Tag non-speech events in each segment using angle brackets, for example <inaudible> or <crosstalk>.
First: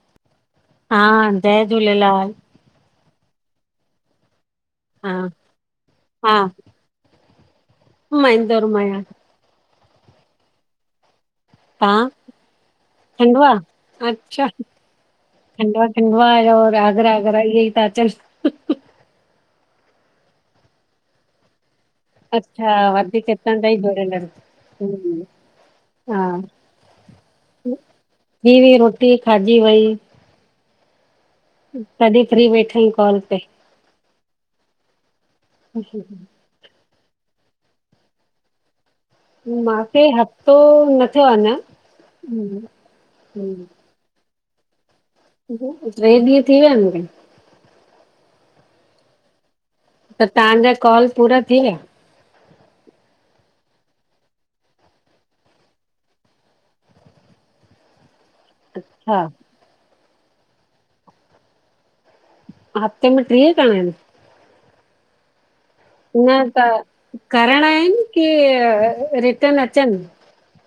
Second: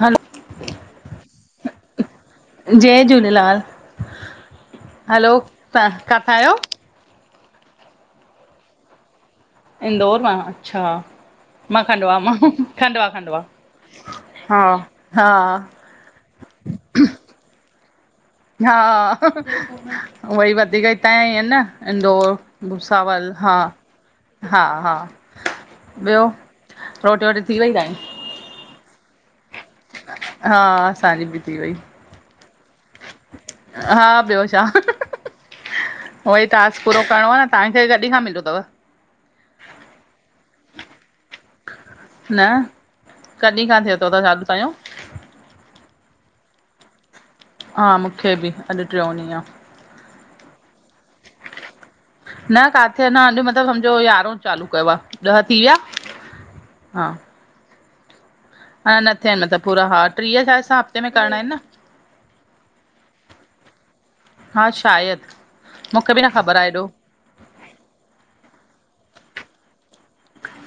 हल् हां जय झूलेलाल। जय झूलेलाल हा हलो तां काथां हा आयो? मां इंदौर मां आयां। इंदौर मां अच्छा। मां तव्हां खंडवा मां खंडवा-खंडवा खंडवा हा-हा। इंदौर और आगरा-आगरा इये ता अचन। हा उयई वधीक इतां ॼा ई अन न। इंदौर, अच्छा भुसावल वधीक हितां जा ई जुड़ियल आहिनि हा-हा-हा। हम्म, हा ॿियो रोटी वोटी थी वई तां ॼी? थी वेई रोटी खाॼी वई। हा आसांजी ॿि। तॾि फ्री वेठा आयूं कॉल तेे। हा ॿियो छा। ह ह <inaudible> उओ ई टास्क पूरो करणो आ न तांखे कॾि खां मिलियो तव? मांखे हफ़्तो न थियो आ अञां। न कॾि खां थियो थव अॻु तांॼो। ट्रे ॾींय थी वया आयन मुखे। हा मूंखे ॿि अॼु ट्रो ॾीय आ। त तांजा कॉल पूरा थी वया? न काथे अञा अॼ मतलब समझो यारों चालू कयो आ ॾह थी वया हा। अना न हा थ्यान मतलब पूरा हा ट्रीह टास्क हफ़्ते में करणा आयन न? हफ़्ते में ट्रीय करणा आयन। हा शायद। न त करणा आयन की रिटन अचन?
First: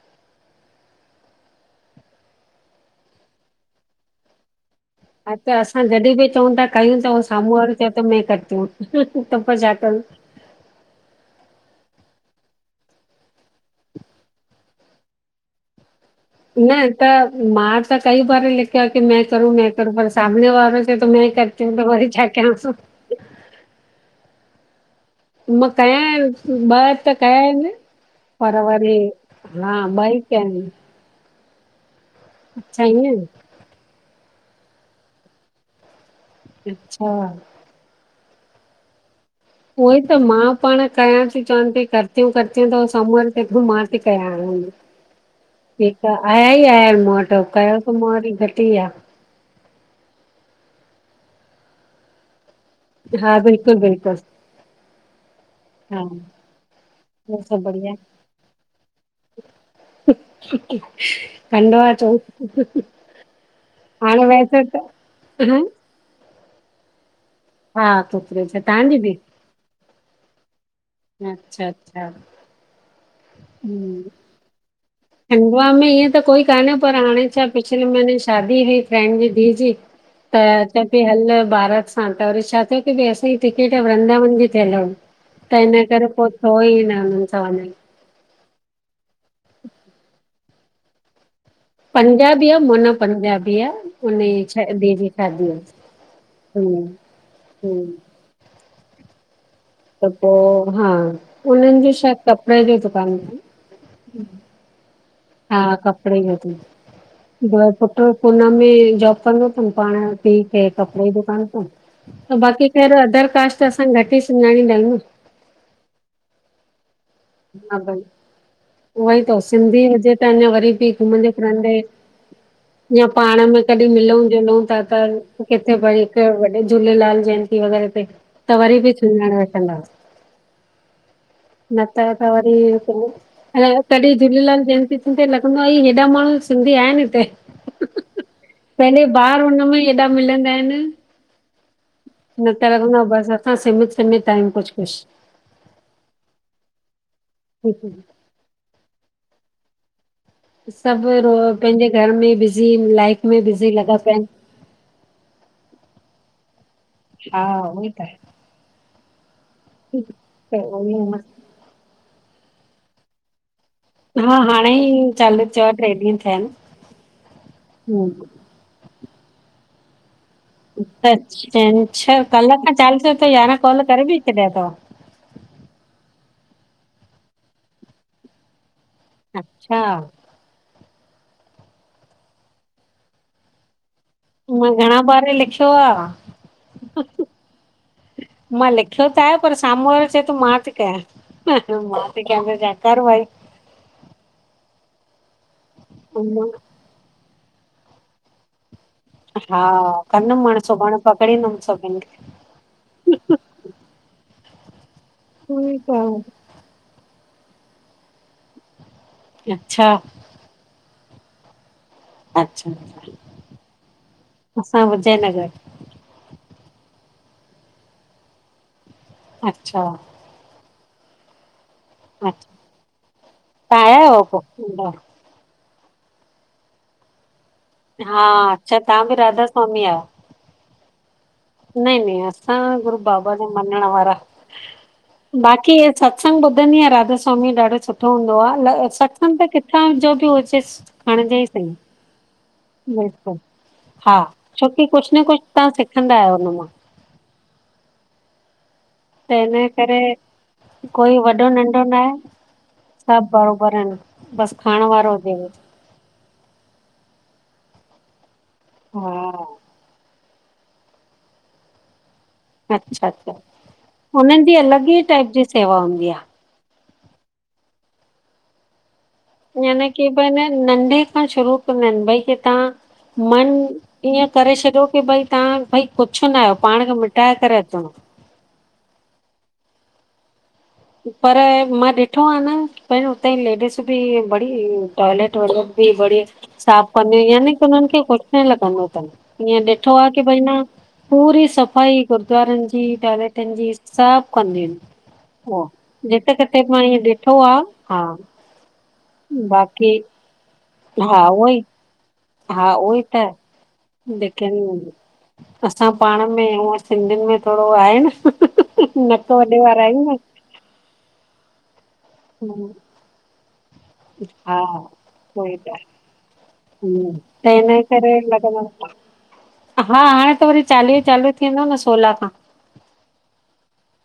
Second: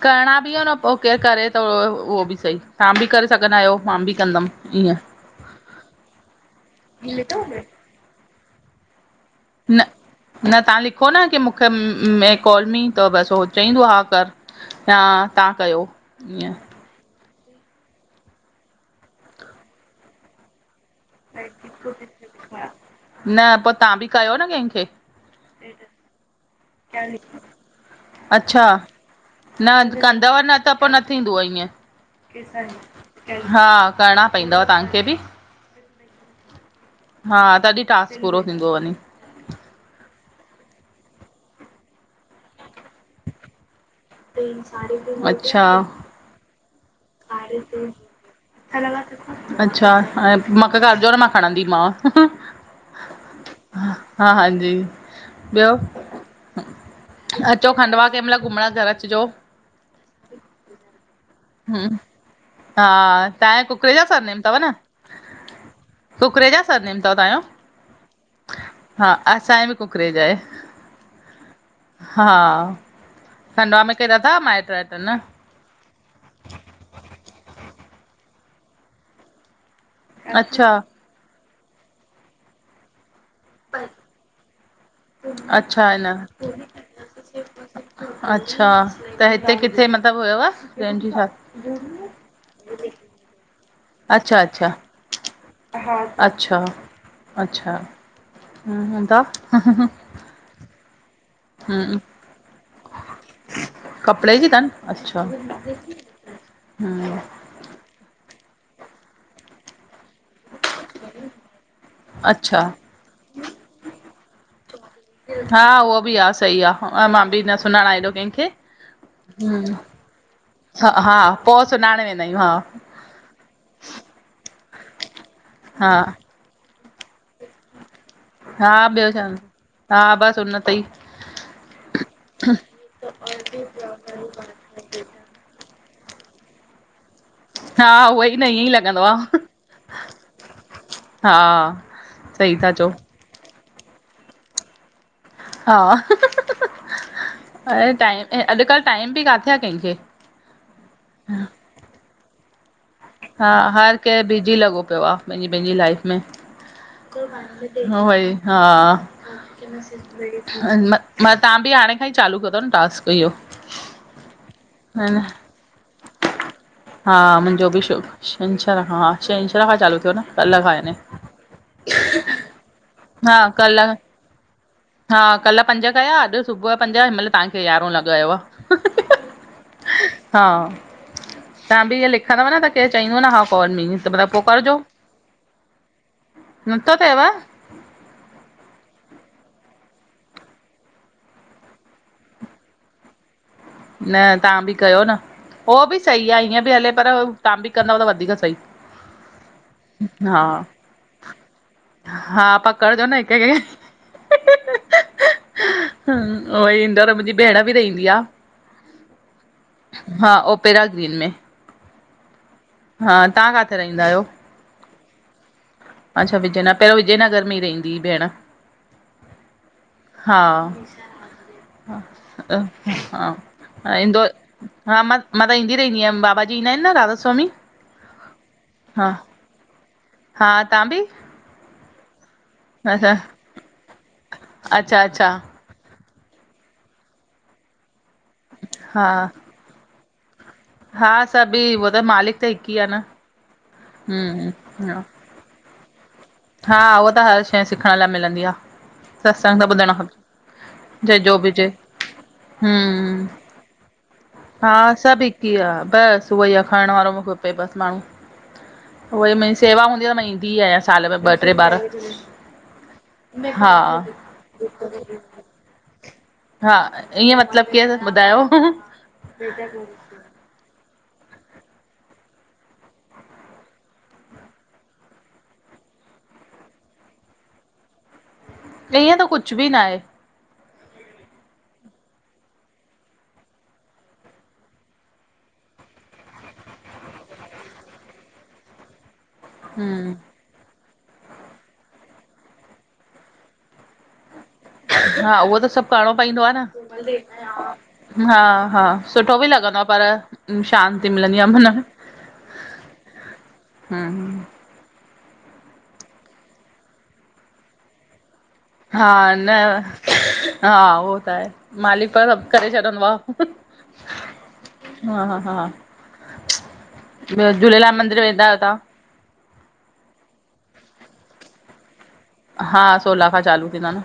करणा ॿि आन पो करे-करे तो उहो ॿि सही तां ॿि करे सघंदा आयो मां भी कंदम ईअं। हा त असां जॾि बि चऊं ता कयूं त सामू वारो चयो त मैं करती हु त असा छा न कयु? न तां लिखो न की मूंखे मैं कॉल मी त बस उ चईंदो हा कर। हा तां कयो। ईअं न त मां त कई बार लिखयो क मै करूं मै करूं पर सामने वारो त म करति हूं त वरी छा कयास? न पो तां ॿि कयो न कैंखे। मां कया आयन ॿ त कया आयन। अच्छा न ॿ ई कंदव कया न आहिनि त पो न न थीदुअ अच्छा ईअं ईअ हा करणा पईदव तांखे ॿि। अच्छा हा तॾि टास्क पूरो थींदो वञी। उहोइ त मां पांण कयां ती, चवान ती करती हुं करती हुं त हो सामूूं वारो चए तो मा हे कया हुवई अच्छा हे त आया ई आय इनि मूं वटि कयो त मूं वरी घटि ई आ। अच्छा हाणे मांखे कर जो न मां खणंदीमांव। हा बिल्कुल -बिल्कुल हां जी। ॿियो, ॿियो सभु अचो खंडवा कंहिंमल घुमंण घर अचिजो। हसने की आवाज़। हम्म खंडवा अचंऊ, हा तव्हांजे कुकरे जा हाणे सरनेम अथव वैसे न त हं कुकरेजा सरनेम तव ताहिंयो? हा कुकरेजा, तहांजी बि? असांयी बि कुकरेजा ए। अच्छा अच्छा, हा, खंडवा में हम्म, केर अथव माइट्र वाइट्र न? खंडवा में ईअं त कोई कान्हे पर हाणे छा पिछले महीने शादी हुई फ्रैड जी धीउ जी त अच्छा चए पई हलु बारात सा त वरी छा थियो की भई असीं टिकेट वृंदावन जी थियल हुई, त हिन करे पो थ्योई न हुनन सां वंञंण। अच्छा त हिते किथे मतलब हुयव फ्रेंड जी शादी? पंजाबी आ मोना पंजाबी आ। अच्छा- हुनजी छ अच्छा, धीअ जी शादी आ अच्छा हम्म -अच्छा,। हम्म हुं, हुंदा। त पो हा, उनन जो शायद कपड़े जो दुकान तन। कपड़े जी तनि अच्छा हम्म ब पुट्रु पूना में जॉब कंदो तनि, पांण। ठीक है कपड़े जी दुकान तनि, अच्छा बाक़ी ख़ैर अदर कास्ट असां घट ई सुञाणींदा आहियूं न। हा उहो भी आ सही आ अ मां भी न सुञांणां एॾो केंखे। उहो ई त सिंधी हुजे त अंञां वरी भी हा हा घुमंदे पोइ फिरंदे सुञाणे वेंदा आहियूं हा या पांण में कॾहिं मिलंउ जुलंउ ता त किथे हा भई हिक वॾे झूलेलाल जयंत वग़ैरह ते त हा वरी बि ॿियो छा सुञांणे वठंदास हा बसि उन ते ई त त वरी पो ह तॾी झूलेलाल जयंति थींदतई लॻंदो आ अई हेॾा माण्हूं सिंधी आहिनि हिते। हा उहो ई न ईअं ई लॻंदो पहले आहे बार, हुनमें एॾा मिलंदा इनि। हा। न सही त था चओ लॻंदो आ बसि, असां सीमित- सीमित आहियूं कुछु- कुछु। हा, हंहंहंह कुझु ऐं टाइम अॼुकल्ह टाइम बि काथे आ कंहिंखे। सभु रो पंहिंजे घर में बिज़ी इनि लाइफ में हा, बिज़ी लॻा हर पिया केर आहिनि बिजी लॻो पियो आ पंहिंजी- पंहिंजी लाइफ़ में। हा उहो ई त आहे व्हई हा। त उहो म ई म मस्त। तहां बि हाणे खां ई चालू कियो तव न टास्क इह्यो? हा, हाणे ई चालू थियो आ, ट्रे ॾींहं थिया हिनि। छंछर खां, हा छंछर खां चालू थियो न। कल्ह खां याने त छंछर कल खां चालू थियो त हा यांरहां कॉल कल्ह करे बि छॾिया तव? हा कल पंज कया। अॼु सुबह जो पंज। हिनमल तहांखे यारहों लॻायो आ। अच्छा! हा, तहां बि इएं लिखंदव न त केर चईंदो न हा काल मी त मतिलब मां घणा बार ही लिखियो आ नथो हूं हूं थिएव मां लिखियो त आहे पर साम्हूं वारो चए थो मां तोकयां मां ती कयां त जयकारो आहे। न तव्हां बि कयो न, उहो बि सही आहे, ईएं बि हले, पर तव्हां बि कंदव त वधिक सही। हा हा। कंदमि हाणे सुभाणे पकड़ींदमि सभिनि खे हा पकडजो न हिक खे। अअअअअ ठीक आ इन्दौर मुंहिंजी भेण बि रहंदी आ अच्छा अच्छा हा, ओ पहिरां ॾिहन में। अच्छा। हा तहां काथे रहंदा आहियो? असां विजयनगर। अच्छा विजयनगर। पहिरियों विजयनगर में ई रहंदी हुई भेण। अच्छा। हा। अच्छा ह, हा, तव्हां हा, आया आहियो इंदो। पोइ इंदौर? हा, मां। मां त ईंदी रहंदी आहियां। बाबा जी, ईंदा आहिनि न, राधा सवामी। हा। अच्छा तव्हां बि राधा स्वामी आहियो? हा, तां बी। नही न असां गुरू बाबा जे मञण वारा अच्छा अच्छा बाक़ी इए सभु। सत्संग ॿुधंदी आहियां। राधा स्वामी जो ॾाढो सुठो हूंदोआहे। हा सत्संग त किथां जो बि हुजेस। हा खणजे ई सभी सई। उहो त मालिक त हिकु ई आहे न बिल्कुल, हा हम्म छोकि कुझ न कुझ। तव्हां सिखंदा आहियो? हुन मां हा। उहा त हर शइ सिखण लाए मिलंदी आहे। त हिन करे कोई जंहिंजो वॾो बि हुजे नंढो न आहे, हम्म सब बराबर आहिनि। बसि खाइण हा, वारो सब हुजेव हिक ई आ बस। सुबह जो खाइण वारो मूंखे खपे बस माण्हू हा उहेई मस। सेवा हूंदी आ त मां ईंदी आहियां, साल में ॿह टे ॿार। अच्छा, अच्छा। हुननि जी अलॻ ई टाइप जी सेवा हूंदी आहे। हा। इएं मतलबु केर ॿुधायो? यानि कि भई नंढे खां शुरू कंदा आहिनि। भई कि, तव्हां, मन। ईए करे छॾियो कि भई तव्हां भई कुझ न आहियो। पाण खे मिटाए करे अचिणो। इएं त कुझ बि न आहे। पर मां ॾिठो आहे न पर हुते लेडीस बि वरी टॉयलेट वॉइलेट बि ब़ढिया। साफ़ कंदियूं की। हुननि खे कुझु न लॻंदो अथन ईअं ॾिठो आहे हम्म की भई न। पूरी सफ़ाई गुरुद्वारनि जी, टॉयलेटनि जी सब कंदियूं आहिनि। हा उहो त सभु करिणो जिते पईदो आह किथे न। मां ईअं ॾिठो आ हा हा-हा! सुठो बि लॻंदो आह बाक़ी पर, शांती हा मिलंदी उहो आह ई मन में। हा उहो ई त। े हम्म <unintelligible> अंसां पाण में हूअं सिंधियुनि में थोडो आहे न। हा नक वॾे न वारा अयूं न। हा उहो त आहे, मालिक सभु करे न छॾंदो आह। हा! उएई त। त ॿियो हिनिय झूलेलाल करे मंदिर वेंदा आहियो लगंद आयो तव्हां हा हाणे त वरी चालीह चालू थींदो न सोलाह खां। हा, सोला खां चालू थींदा न।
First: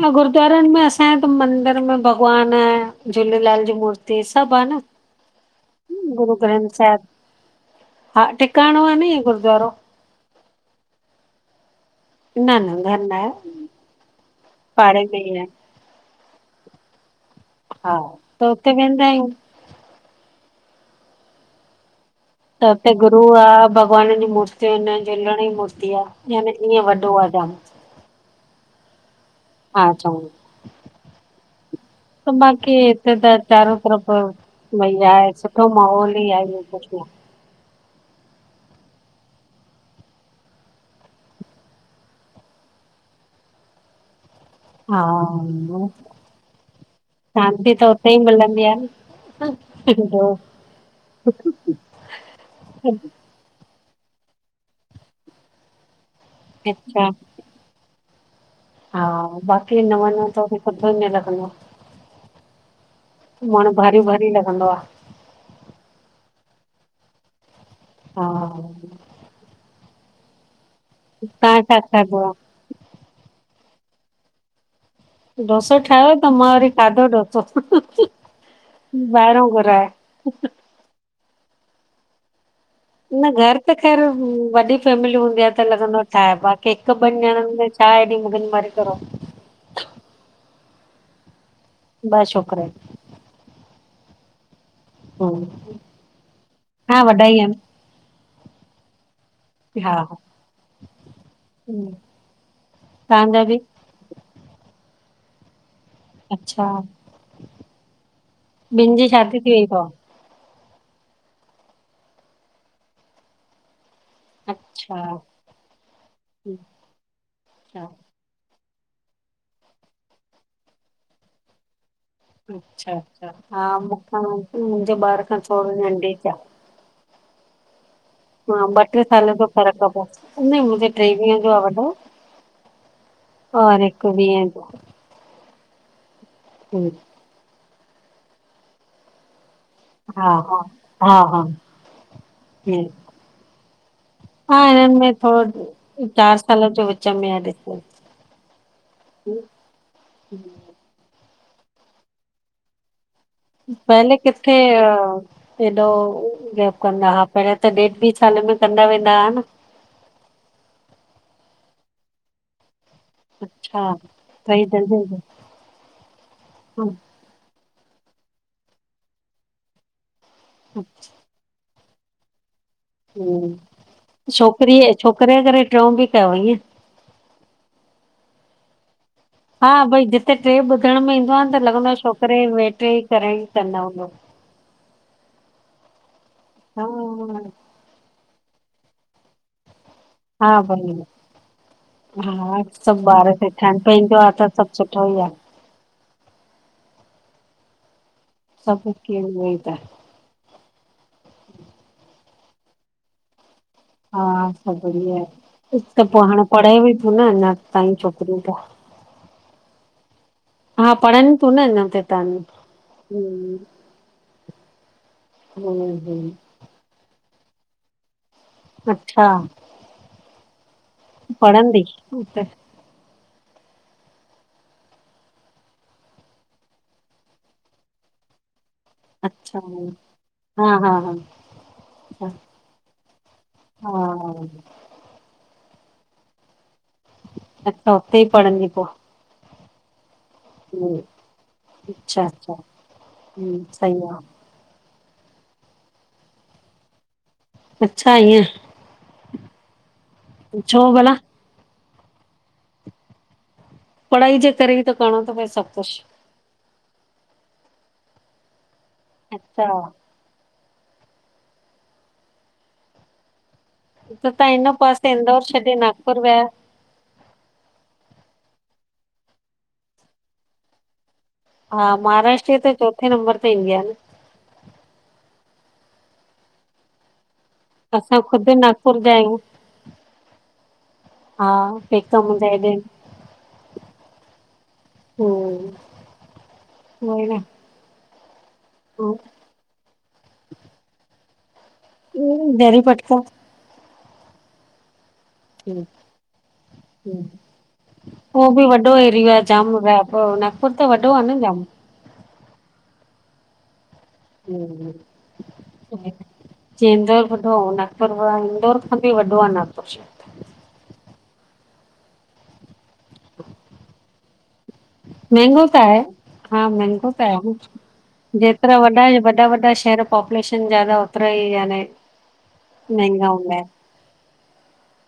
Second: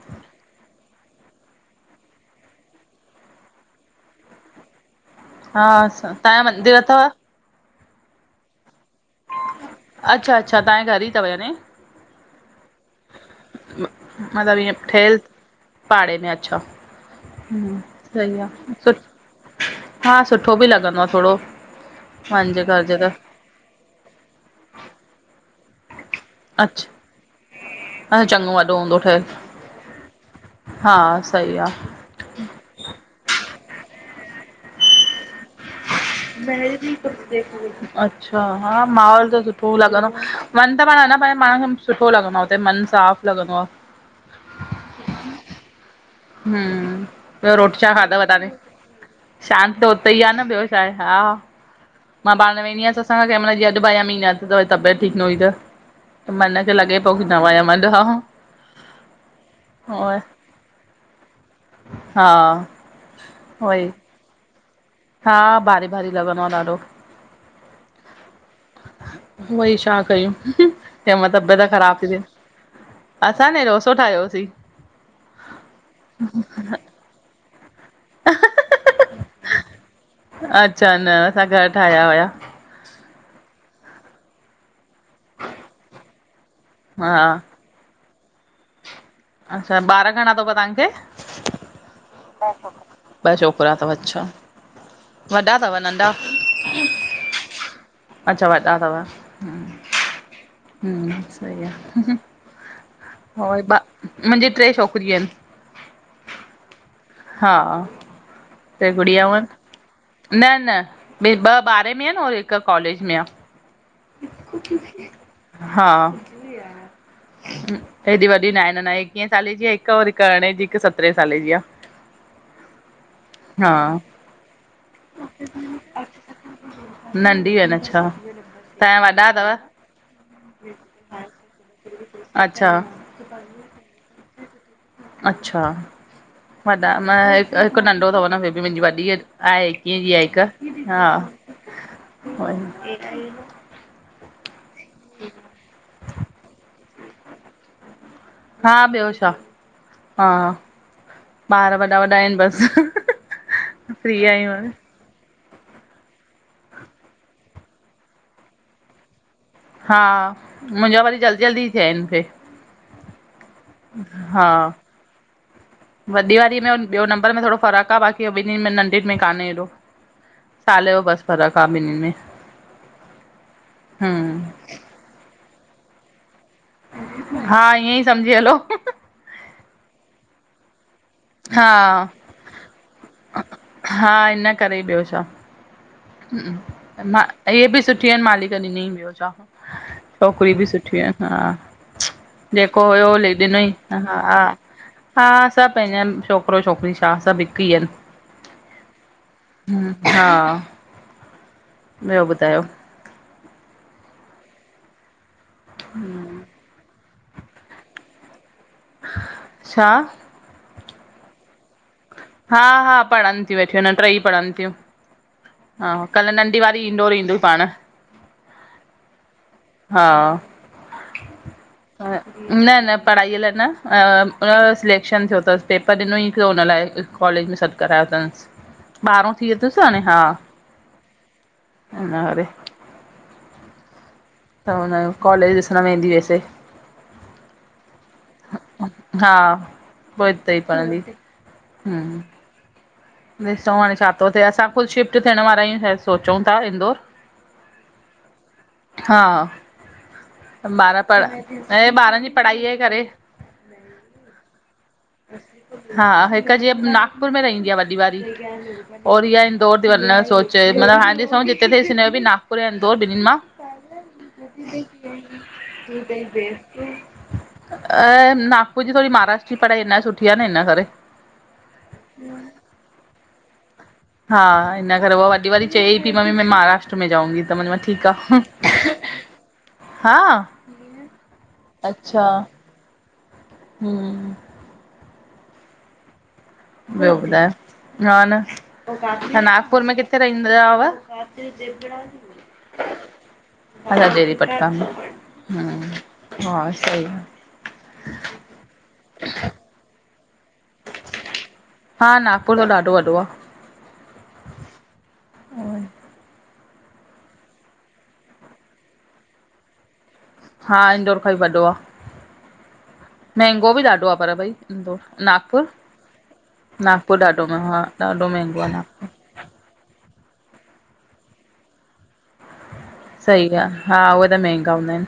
हा गुरुद्वारनि में असांजे त मंदिर में भॻवान आएं, ऐं झूलेलाल जी मूर्ती सभु आहे न। हा स, गुरू तव्हांजा मंदिर ग्रंथ साहिब अथव? हा टिकाणो आहे न, इय गुरुद्वारो। अच्छा-अच्छा, तव्हांजे घर ई तव यानी? न-न घर न आऐ। मतिलबु ईअं ठहियल, पाड़े में आए छा? हुं, हा सही त हुते आह! सु, वेंदा आहियूं हा सुठो बि लॻंदो आह थोड़ो। त हुते गुरु आह, भॻवान जी मूर्ती हन झूलण जी मूर्ती आह। यानी इय अच्छा वॾो आह जाम। चङो वॾो हूंदो ठहियल? हा चऊं। हा सही आहे त मां की हिते त चारो तरफ़ भई आहे सुठ <unintelligible> <inaudible> अच्छा हा माहौल त सुठो लॻंदो, मन त पाण हे ना प पाण खे सुठो लॻंदो आहे। हुते मन साफ़ लॻंदो आह। हा, हम्म, ॿियो शांती रोटी त छा उते ई खाधव तव्हांने? मिलंदी आह शांत त उते ई आ न। ॿियो छाहे, हा। <inaudible> मां पाण वेंदी आयां ससु सां, जहिं मैल जीयं अॼु भया मींहं न प्यो, तबियत ठीकु न हुई त। मन खे लॻे अच्छा पो कि दवा या म अॼु ह <unintelligible> हा बाक़ी न वन त बि किथे ई न लॻंदो आ। हा <unintelligible> मण उहोई। भारी-भारी लॻंदो आह। हा भारी-भारी लॻंदो आह ॾाढो। हा! वई शा कयूं? त म तव्हां तबियत छा ख़राब ती थे। खाधो आ? असां न रोसो ठाहियोसीं। ढोसो ठाहियो, त मां वरी खाधो डोसो। ॿाहिरां घुराए। च न असां घर ठाहिया हुया। न घर त ख़ैर वॾी फैमिली हूंदी आहे, त लॻंदो आहे ठाए, बाक़ी हिकु ॿनि हा। ॼणनि में छा ऐॾी मुगनि मारी करो। अच्छा, ॿार घणा तव तव्हांखे? ॿ छोकिरा ॿ छोकिरा तव अच्छा, आहिन वॾा तव नंढा? हा वॾा ई आहिनि अच्छा वॾा तव? हा! हुं, सई हम्म, आह। तव्हांजा बि मुंहिंजी ट्रे छोकिरियू अहिनि। अच्छा! हा ॿिन जी शादी थी वई तव? न-न,, ॿे ॿ ॿारहें में आहिनि और हिकु कॉलेज में आ। अच्छा! हा हेॾी वॾी न आहे न एकीहें साले जी आहे हिक, और हिक अरड़ें जी, हिकु सतरहें साले जी आह। अच्छा- अच्छा, हा मुखां मुंहिंजे ॿार खां थोरो नंढे थ आह <unintelligible> नंढी अ न छा? हा ॿ टे साल जो फ़र्कु आ पो, न मुंहिजो टेवीह जो आहे वॾो। अच्छा और हिकु वीहें जो। अच्छा, हम्म, वॾा हिकु नंढो अथव न फिर बि मुंहिंजी वॾी आहे। कीअ जी आहे हिकु। हा, ईअं हा, हिननि में थोड़ो चारि सालु जो विच में आ डिफरेंस। हा, ॿियो छा। हा, ॿारि वॾा-वॾा आहिनि बसि। पहले फ्री आहियूं किथे हाणे अ हेॾो गेप कंदा। हा, पहिरे त डेढ-ॿि साल में कंदा वेंदा हा न। हा, मुंहिंजा वरी जल्दी-जल्दी थिया आहिनि मूंखे। अच्छा, हा टे ई जल्दी-जल्दी। वॾी वारी में ॿियो नंबर में थोड़ो फ़र्कु आ बाक़ी ॿिननि में नंढनि में कान्हे हेॾो। साल जो बसि फ़र्क आहे ॿिन्नि में। हम्म छोकिरीअ, छोकिरे करे टियों बि कयो ईअं? हा, ईअं ई सम्झी हलो। हा, भई जिते टे ॿुधण में ईंदो आहे त हा लॻंदो आहे छोकिरे वे टे ई करे ई कंदो हूंदो। हा इन करे ॿियो छा। मां हा इहे बि सुठि आहिनि मालिक ॾिनी ॿियो छा। छोकरी हा बि भई सुठियूं आहिनि। हा जेको हुयो सभु ॿार ले ॾिनो सेठा ई। आहिनि पंहिंजो आ त सुठो ई आ। सभु पंहिंजा छोकिरो, छोकिरी छा सभु हिकु ई आहिनि। सुभ हिकु ही आहिनि। ॿियो छा। हा। ॿियो ॿुधायो? हा, <inaudible> आहे त पोइ हाणे पढ़े बि थो न अञा ताईं छोकिरियूं पोइ। छा? हा, पढ़नि थियूं न अञा त। ताणी हा-हा, पढ़नि थियूं हम्म वेठियूं टई पढ़नि थियूं। हा, हम्म कल्ह हम्म। नंढि नंढी वारी इंदौर ईंदो ई पाण। अच्छा। हा, पढ़ंदी त न-न पढ़ाईअ लाइ न हुनजो सिलेक्शन थियो अथसि पेपर ॾिनो ई हिकु हुन लाइ कॉलेज में सॾु करायो अथसि। ॿारहो थी अच्छा वयोसि अथसि हा हा हा अच्छा हाणे। हा। हुननि जो कॉलेज़ ॾिसण वेंदी वैसे। अच्छा, हुते ई पढंदी पोइ? हा, पोइ हुते ई पढंदी। हम्म। अच्छा अच्छा हम्म ॾिसूं हाणे सही छा आ, थो थिए असां ख़ुदि शिफ्ट थियण वारा आहियूं सोचूं था इंदौर। अच्छा ईअं हा, छो बारह भला? पड़ा ऐं ॿारनि जी पढ़ाई जे करे। पढ़ाई जे करे ई त करणो थो पए सभु कुछु। हिकु जीअं नागपुर में रहंदी आहे वॾी वारी और इहा अच्छा, इंदौर थी वञणु जो सोच चयो मां, हाणे ॾिसूं जिथे थी हिन जो बि नागपुर यां इन्दौर ॿिननि मां। हिकु त हिननि पासे इंदौर छॾे नागपुर विया? ऐं नागपुर जी थोडी महाराष्ट्र जी पढ़ाई अञा सुठी आहे न हिन करे। हा, महाराष्ट्र जी त चोथे नंबर ते ईंदी आ न। हा, हिन करे हो वॾी वारी चए थी मम्मी में महाराष्ट में जाऊँगी। त मां ठीक आ असां ख़ुदि नागपुर जा आहियूं। हा हा पेक त मुंहिंजा हेॾे हुं हुं ॿियो ॿुधायो ह न तां नागपुर में किथे रहिंदा हुआव? दहरी पटका ह ददी पटका में हम्म हा सही आ हो बि वॾो एरियो आ जाम <unintelligible> पो नागपुर त वॾो आ न जाम। हा नागपुर त ॾाडो वॾो आ। हुं आ जिअ इंदौर वॾो आ, नागपुर इंदौर खां बि वॾो आ नागपुर शहर। हा इंदौर भाई वॾो आ, महंगो बि ॾाडो आ पर भई। इंदौर, महंगो नागपुर त आहे, हा महंगो नागपुर त आहे ॾाढो हू, म हा ॾाढो महांगो आ जेतिरा वॾा नागपुर, ऐं वॾा वॾा शहर पोपुलेशन ज्यादा होतरो ई याने। महंगा सही हूंदा आहिनि। ॻाल, हा उहे त महंगा हूंदा आहिन